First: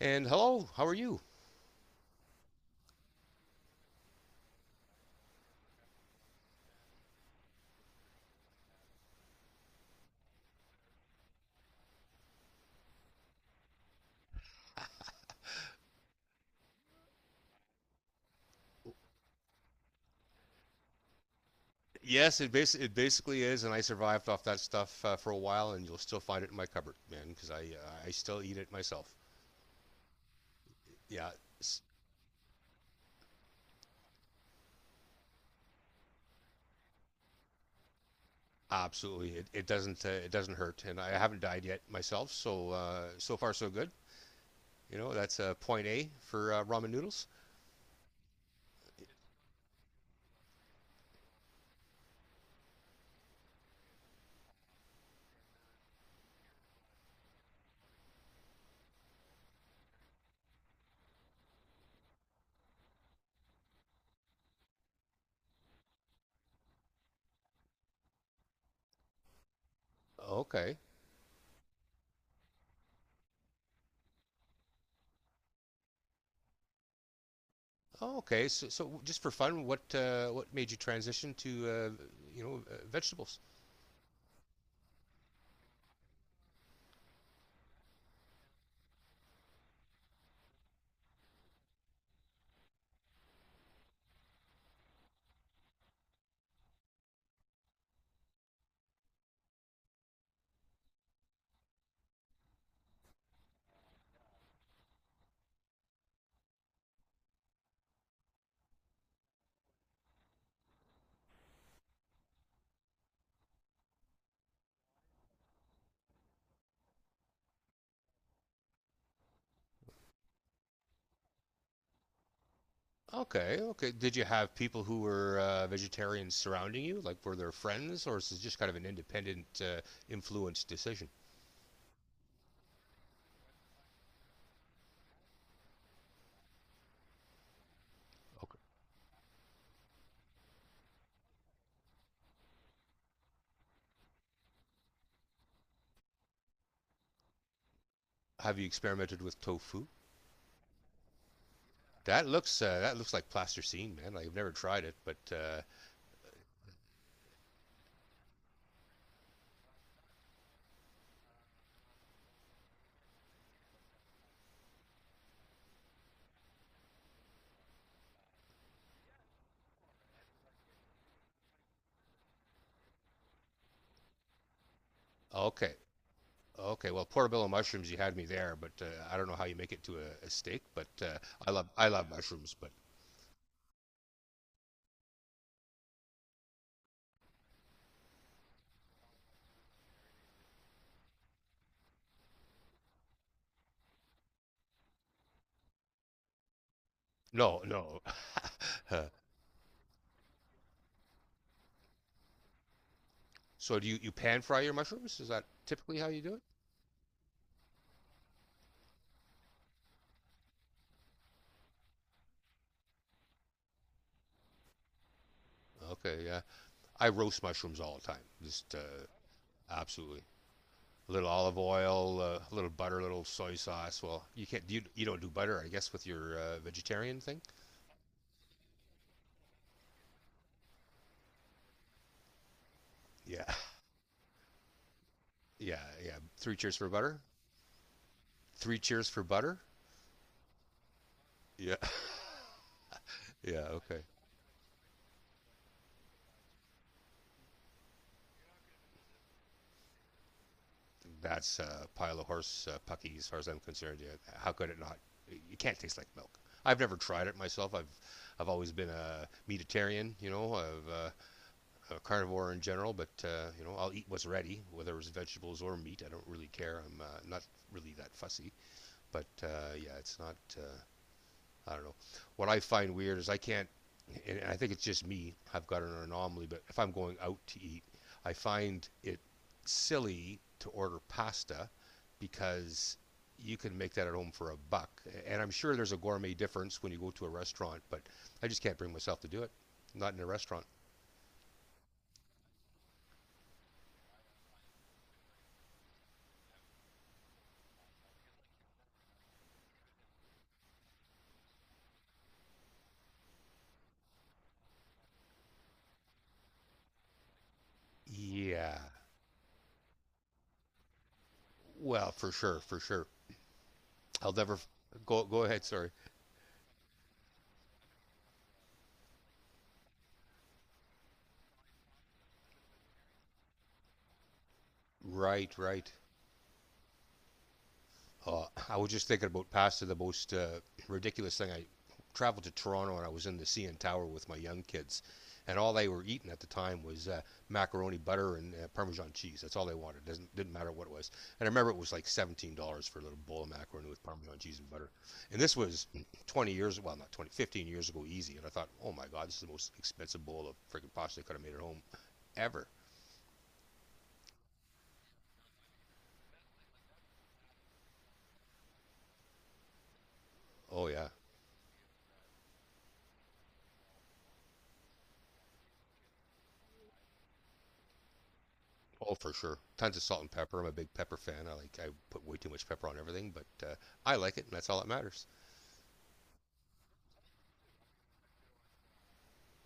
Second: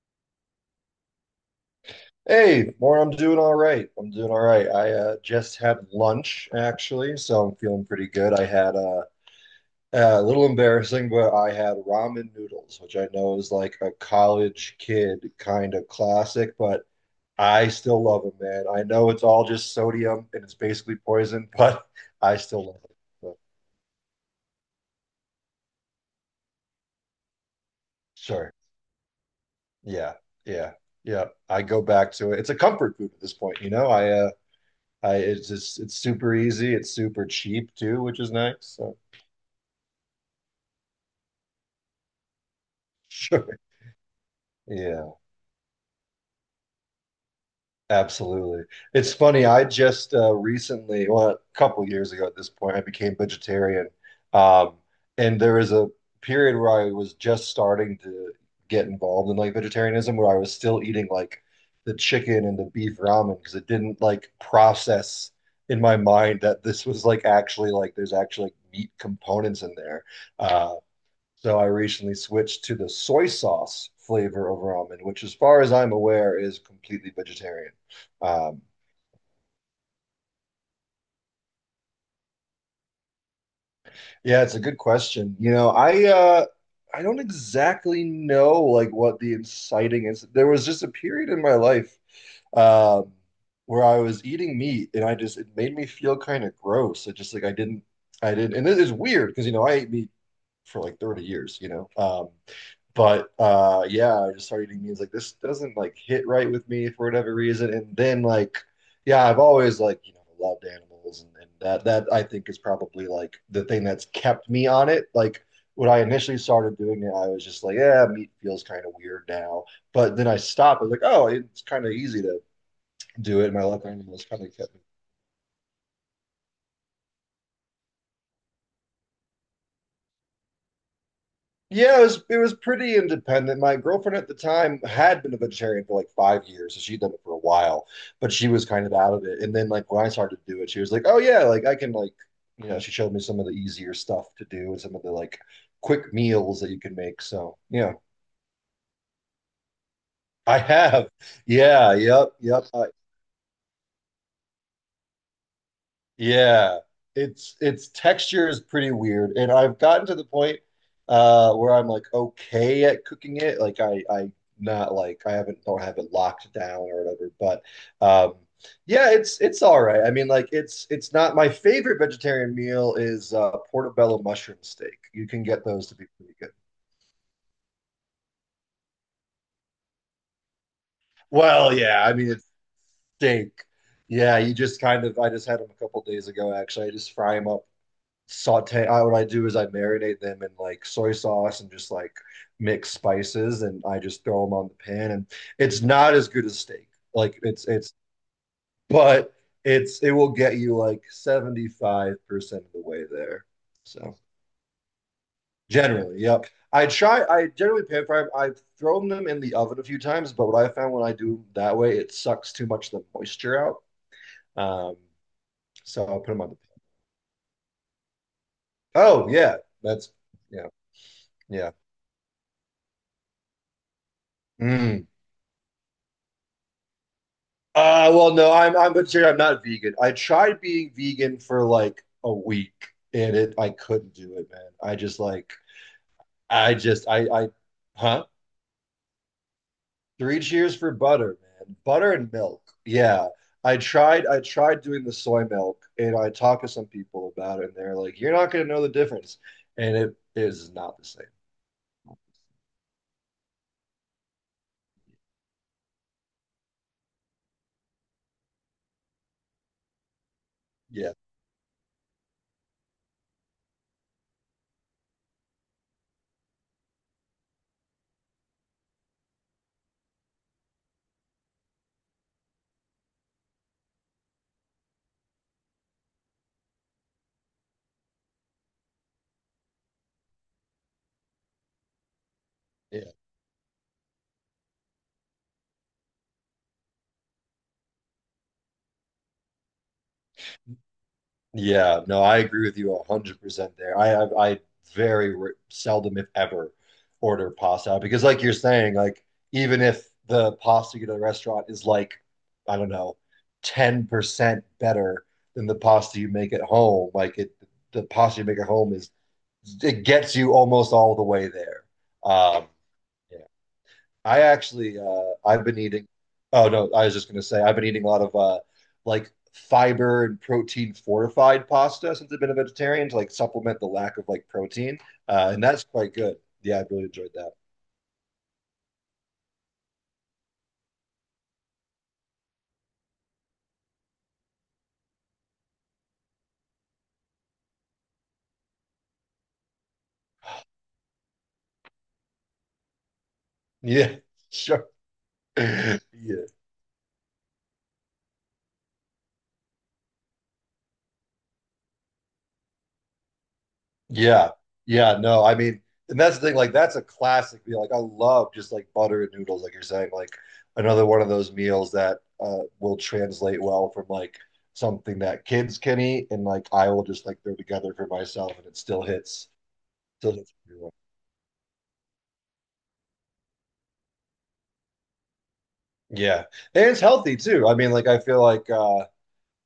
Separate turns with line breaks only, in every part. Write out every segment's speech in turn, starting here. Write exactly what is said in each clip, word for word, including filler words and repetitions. And hello, how are you?
Hey, more. I'm doing all right. I'm doing all right. I uh, just had lunch actually, so I'm feeling pretty good. I had uh, uh, A little embarrassing, but I had ramen noodles, which I know is like a college kid kind of classic, but I still love them, man. I know it's all just sodium and it's basically poison, but I
Yes, it,
still
bas-
love
it
it. So,
basically is, and I survived off that stuff uh, for a while, and you'll still find it in my cupboard, man, because I uh, I still
sure.
eat it myself.
Yeah. Yeah. Yeah.
Yeah,
I
it's
go back to it. It's a comfort food at this point, you know. I uh I it's just it's super easy. It's super cheap too, which is nice. So.
absolutely. It, it doesn't uh, it doesn't hurt, and I haven't died yet myself, so uh, so far
Sure.
so good. You
Yeah,
know, that's uh, point A for uh, ramen noodles.
absolutely. It's funny. I just uh, recently, well, a couple of years ago at this point, I became vegetarian. Um, and there was a period where I was just starting to get involved in like vegetarianism, where I was still eating like the chicken and the beef ramen because it didn't like process in my mind that this was like actually like there's actually like meat components in there. uh,
Okay,
So I recently switched to the soy sauce flavor over almond, which, as far as I'm aware, is completely vegetarian.
oh, okay.
Um,
So, so just for fun, what uh, what made you transition to uh, you know uh, vegetables?
yeah, it's a good question. You know, I uh, I don't exactly know like what the inciting is. There was just a period in my life, um, where I was eating meat, and I just it made me feel kind of gross. It just like I didn't, I didn't, and it is weird because you know I ate meat for like thirty years, you know. Um, but uh yeah, I just started eating beans, like this doesn't like hit right with me for whatever reason, and then like yeah, I've always like you know loved animals, and, and that that I think is probably like the thing that's kept me on it. Like when I initially started doing it, I was just like, yeah, meat feels kind of weird now, but then I stopped. I was like, oh, it's kind of easy to do it, and
Okay,
my love for
okay. Did you
animals kind
have
of kept me.
people who were uh, vegetarians surrounding you? Like, were there friends, or is this just kind of an independent uh, influence decision?
Yeah, it was it was pretty independent. My girlfriend at the time had been a vegetarian for like five years, so she'd done it for a while, but she
Okay.
was kind of out of it. And then like when I started to do it, she was like, "Oh yeah, like I can, like, you know." She showed me some of the easier stuff to do and some of the like quick meals that you can make. So yeah,
Have you experimented with tofu?
I have. Yeah,
That
yep,
looks
yep.
uh,
I,
that looks like plasticine, man. Like, I've never tried it, but uh,
Yeah, it's its texture is pretty weird, and I've gotten to the point uh where I'm like okay at cooking it. Like I I not like I haven't don't have it locked down or whatever, but um yeah, it's it's all right. I mean, like it's it's not, my favorite vegetarian meal is uh portobello mushroom steak. You can get
okay,
those to be pretty good.
okay. Well, portobello mushrooms, you had me there, but uh, I don't know how you make it to a, a steak. But uh, I love
Well,
I
yeah,
love
I mean it's
mushrooms, but
steak. Yeah, you just kind of, I just had them a couple days ago actually. I just fry them up, saute. I, what I do is I marinate them in like soy sauce and just like mix spices, and I just throw them on the pan. And it's not as good as steak. Like
no,
it's it's,
no. Uh,
but it's it will get you like seventy-five percent of the way there.
so do you you
So
pan fry your mushrooms? Is that typically how you
generally,
do it?
yep. I try. I generally pan fry them. 'Em. I've thrown them in the oven a few times, but what I found when I do that way, it sucks too much of the moisture out. Um, so I'll
Okay,
put
yeah.
them on the pan.
I roast mushrooms all the time. Just uh,
Oh yeah, that's
absolutely.
yeah,
A little olive
yeah.
oil, uh, a little butter, a little soy sauce. Well, you can't. You, you
Mm.
don't do butter, I guess, with your uh, vegetarian thing.
Uh, well, no, I'm I'm vegetarian. I'm not vegan. I tried being vegan for like a week, and
Yeah.
it I couldn't do it, man. I just like,
Yeah. Yeah. Three
I
cheers for
just,
butter.
I I huh?
Three cheers for butter.
Three cheers for butter,
Yeah.
man. Butter and milk. Yeah.
Yeah.
I
Okay.
tried I tried doing the soy milk, and I talked to some people about it, and they're like, "You're not gonna know the difference," and it is not the same.
That's a pile of horse uh, pucky, as far as I'm concerned. Yeah. How could it not? It can't taste like milk. I've never tried it myself. I've I've always been a meatitarian. You know, I've uh,
Yeah.
uh, carnivore in general, but uh, you know I'll eat what's ready, whether it's vegetables or meat. I don't really care. I'm uh, not really that fussy. But uh, yeah, it's not. Uh, I don't know. What I find weird is I can't, and I think it's just me. I've got an anomaly, but if I'm going out to eat, I find it silly to order pasta because you can make that at home for a buck. And I'm sure there's a gourmet difference when you go to a restaurant, but I just can't bring myself to do it. Not in a restaurant.
Yeah, no, I agree with you one hundred percent there. I have, I very re- seldom, if ever, order pasta because, like you're saying, like even if the pasta you get at the restaurant is like, I don't know, ten percent better than the pasta you make at home, like it, the pasta you make at
Yeah,
home is, it gets you almost all the way there.
well, for sure,
Um,
for sure.
yeah.
I'll
I
never
actually,
go.
uh
Go ahead.
I've been
Sorry.
eating, oh no, I was just gonna say I've been eating a lot of uh like fiber and protein fortified pasta since I've been a vegetarian to like supplement the lack of like protein. Uh
Right,
and that's
right.
quite good. Yeah, I really enjoyed that.
Uh, I was just thinking about pasta. The most uh, ridiculous thing. I traveled to Toronto and I was in the C N Tower with my young kids, and all they were eating at the time was uh, macaroni butter and uh, Parmesan cheese. That's all they wanted. Doesn't Didn't matter what it was. And I remember it was like seventeen dollars for a little bowl of macaroni with
Yeah,
Parmesan cheese and
sure.
butter. And this was
Yeah.
twenty years. Well, not twenty, fifteen years ago, easy. And I thought, oh my God, this is the most expensive bowl of freaking pasta I could have made at home ever.
Yeah. Yeah. No, I mean, and that's the thing, like that's a classic meal. Like I love just like butter and noodles, like you're saying, like
Oh
another
yeah,
one of those meals that uh will translate well from like something that kids can eat and like I will just like throw together for myself and it still
oh, for
hits
sure. Tons of salt and
still hits
pepper. I'm a
pretty well.
big pepper fan. I like I put way too much pepper on everything, but uh, I like it, and that's all that matters.
Yeah. And it's healthy too. I mean, like I feel like, uh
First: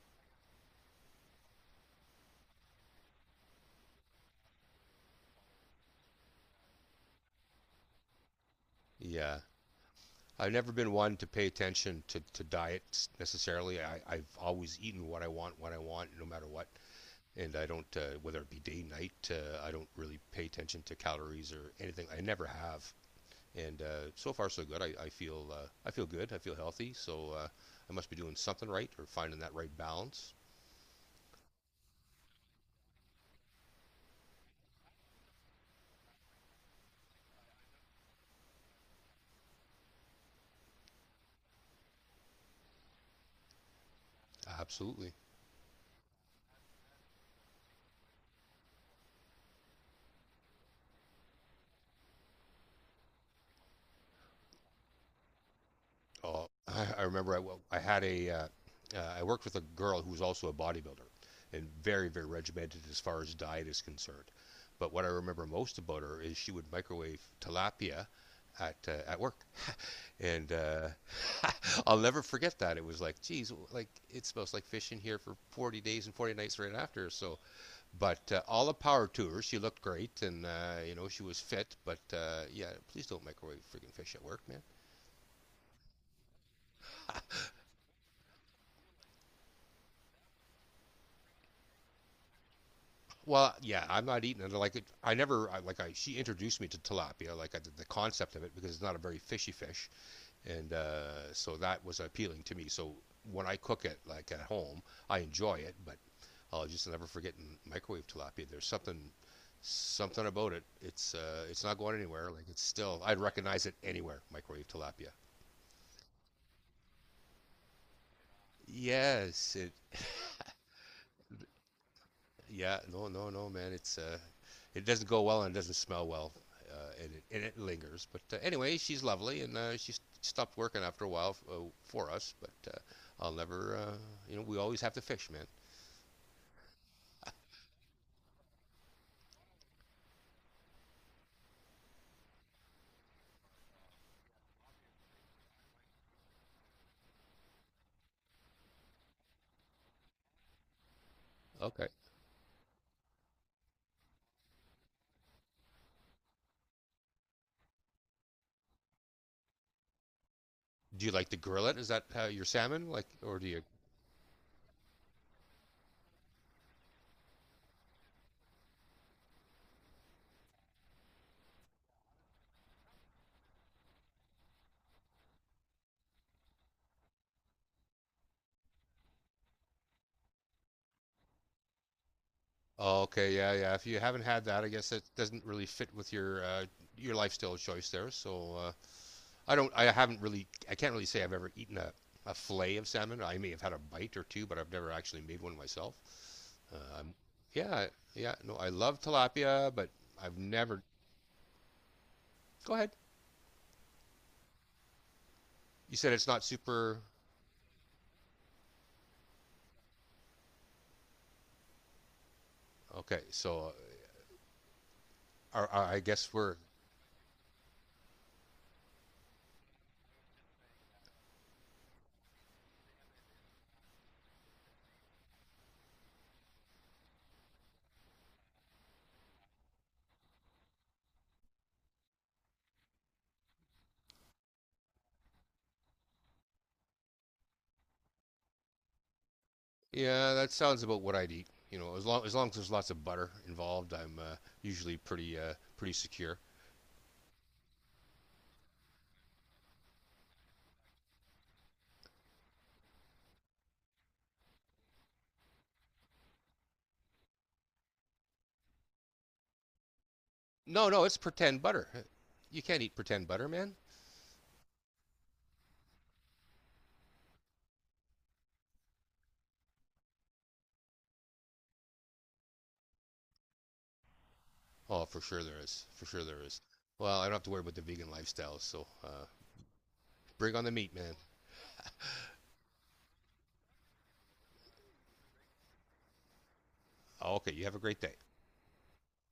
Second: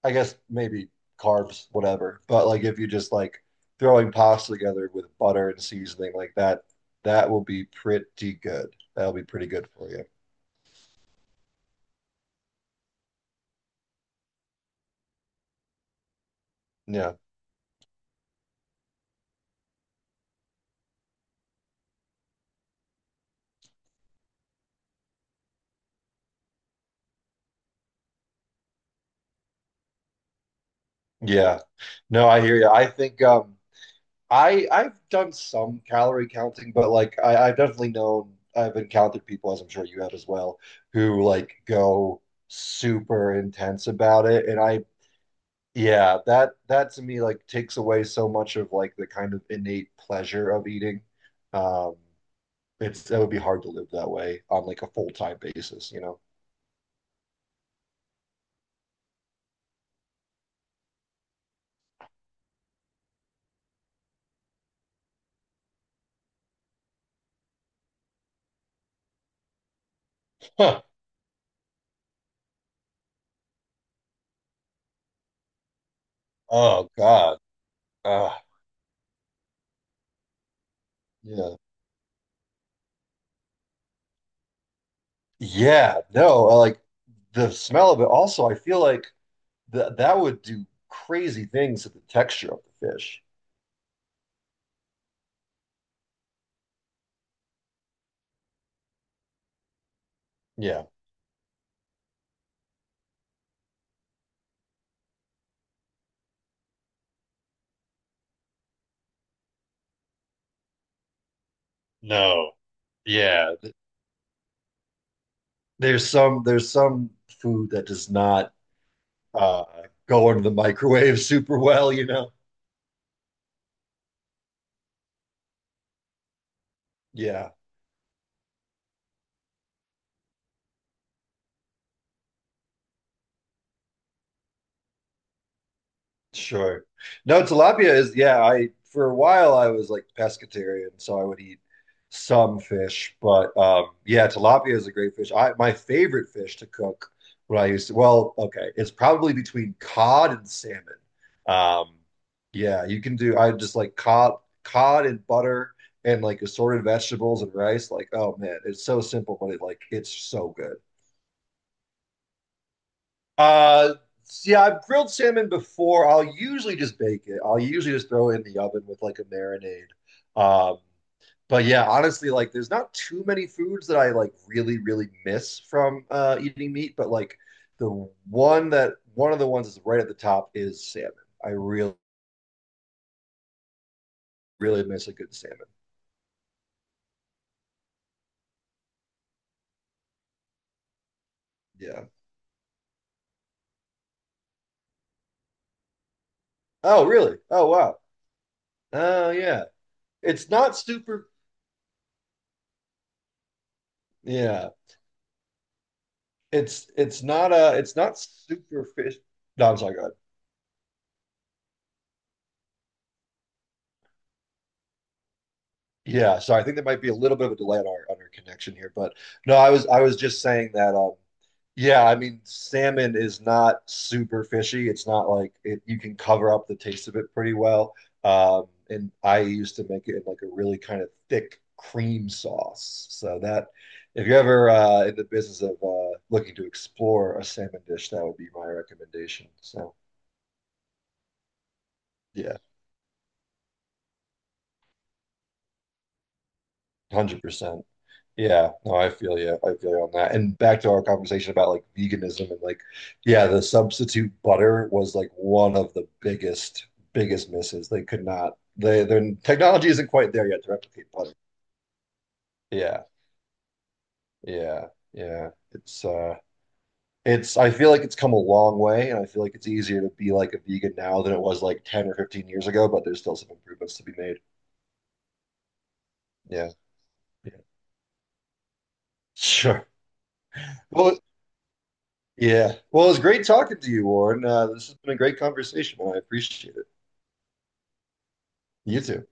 I guess maybe carbs, whatever. But like if you just like throwing pasta together with butter and seasoning like that, that will be pretty good. That'll be
Yeah,
pretty good for you.
I've never been one to pay attention to to diets necessarily. I, I've always eaten what I want, when I want, no matter what.
Yeah.
And I don't, uh, whether it be day, night, uh, I don't really pay attention to calories or anything. I never have. And uh, so far, so good. I, I feel uh, I feel good. I feel healthy. So uh, I must be doing something right or finding that right balance.
Yeah. No, I hear you. I think, um I I've done some calorie counting, but like I, I've definitely known, I've encountered people, as I'm sure you have as well, who like go super intense about it. And I
Absolutely.
yeah, that that to me like takes away so much of like the kind of innate pleasure of eating. Um it's That would be hard to live that way on like a full-time basis, you know?
Oh, I, I remember I, well, I had a, uh, uh, I worked with a girl who was also a bodybuilder and very, very regimented as far as diet is concerned. But what I remember most about her is she would microwave tilapia at uh, at work, and
Huh.
uh, I'll never forget that. It was like, geez, like it smells like fish in here for forty days and forty nights right
Oh
after. So,
God.
but
Uh,
uh, all the power to her. She looked great, and uh, you know she was
yeah.
fit. But uh, yeah, please don't microwave freaking fish at work, man.
Yeah, no, uh, like the smell of it. Also, I feel like that that would do crazy things to the texture of the fish.
Well, yeah, I'm not eating it. Like I never I, like I. She introduced me to tilapia, like I, the concept of it, because it's not a very fishy fish, and
Yeah,
uh, so that was appealing to me. So when I cook it, like at home, I enjoy it, but I'll just never forget in microwave tilapia. There's something, something about it. It's uh, it's not going anywhere. Like
no,
it's still, I'd
yeah.
recognize
th-
it anywhere. Microwave tilapia.
There's some there's some food that does not,
Yes,
uh,
it
go into the microwave super well, you know.
yeah, no, no, no, man. It's uh, it doesn't go well and it doesn't smell well, uh, and, it, and
Yeah.
it lingers. But uh, anyway, she's lovely, and uh, she st- stopped working after a while f- uh, for us. But uh, I'll never, uh, you know, we always have to fish, man.
Sure. No, tilapia is, yeah, I for a while I was like pescatarian, so I would eat some fish, but um yeah, tilapia is a great fish. I My favorite fish to cook when I used to, well, okay, it's probably between cod and salmon.
Okay.
Um yeah, you can do I just like cod cod and butter and like assorted vegetables and rice. Like, oh man, it's so simple, but it, like, it's so good.
Do you like to grill it? Is that uh, your salmon, like, or do you?
Uh, yeah, I've grilled salmon before. I'll usually just bake it. I'll usually just throw it in the oven with like a marinade. Um, but yeah, honestly, like there's not too many foods that I like really, really miss from uh, eating meat. But like the one that one of the ones that's right at the top is salmon. I really,
Oh, okay, yeah, yeah. If you haven't had that, I
really
guess that
miss a good
doesn't really
salmon.
fit with your uh, your lifestyle choice there. So uh, I don't. I haven't really. I can't really say I've ever eaten a,
Yeah.
a fillet of salmon. I may have had a bite or two, but I've never actually made one myself.
Oh,
Um,
really? Oh,
yeah,
wow.
yeah. No, I love
Oh, yeah.
tilapia, but I've
It's not
never.
super.
Go ahead.
Yeah.
You said it's not
It's
super.
it's not uh it's not super fish. No, I'm sorry. Go ahead.
Okay, so uh, I I guess
Yeah, so
we're.
I think there might be a little bit of a delay on our on our connection here, but no, I was I was just saying that, um yeah, I mean salmon is not super fishy. It's not like it, you can cover up the taste of it pretty well. Um and I used to make it in like a really kind of thick cream sauce. So that if you're ever uh in the business of uh looking to explore a salmon dish, that would be my recommendation. So
Yeah, that sounds about what I'd eat. You know, as long as long as
yeah,
there's lots of butter involved, I'm uh, usually pretty uh, pretty secure.
one hundred percent. Yeah, no, I feel you. I feel you on that. And back to our conversation about like veganism and like, yeah, the substitute butter was like one of the biggest, biggest misses. They could not, they, their technology isn't quite there yet to
No, no,
replicate
it's
butter.
pretend butter. You can't eat
Yeah,
pretend butter, man.
yeah, yeah. It's, uh, it's, I feel like it's come a long way and I feel like it's easier to be like a vegan now than it was like ten or fifteen years ago, but there's still some improvements to be made.
Oh, for sure there is. For sure there is.
Yeah,
Well, I don't have to
yeah,
worry about the vegan lifestyle. So uh,
sure.
bring on the meat, man.
Well, Yeah. Well, it was great talking to you, Warren. Uh, this has been a great conversation, and I appreciate it.
Okay, you have a great day.
You too.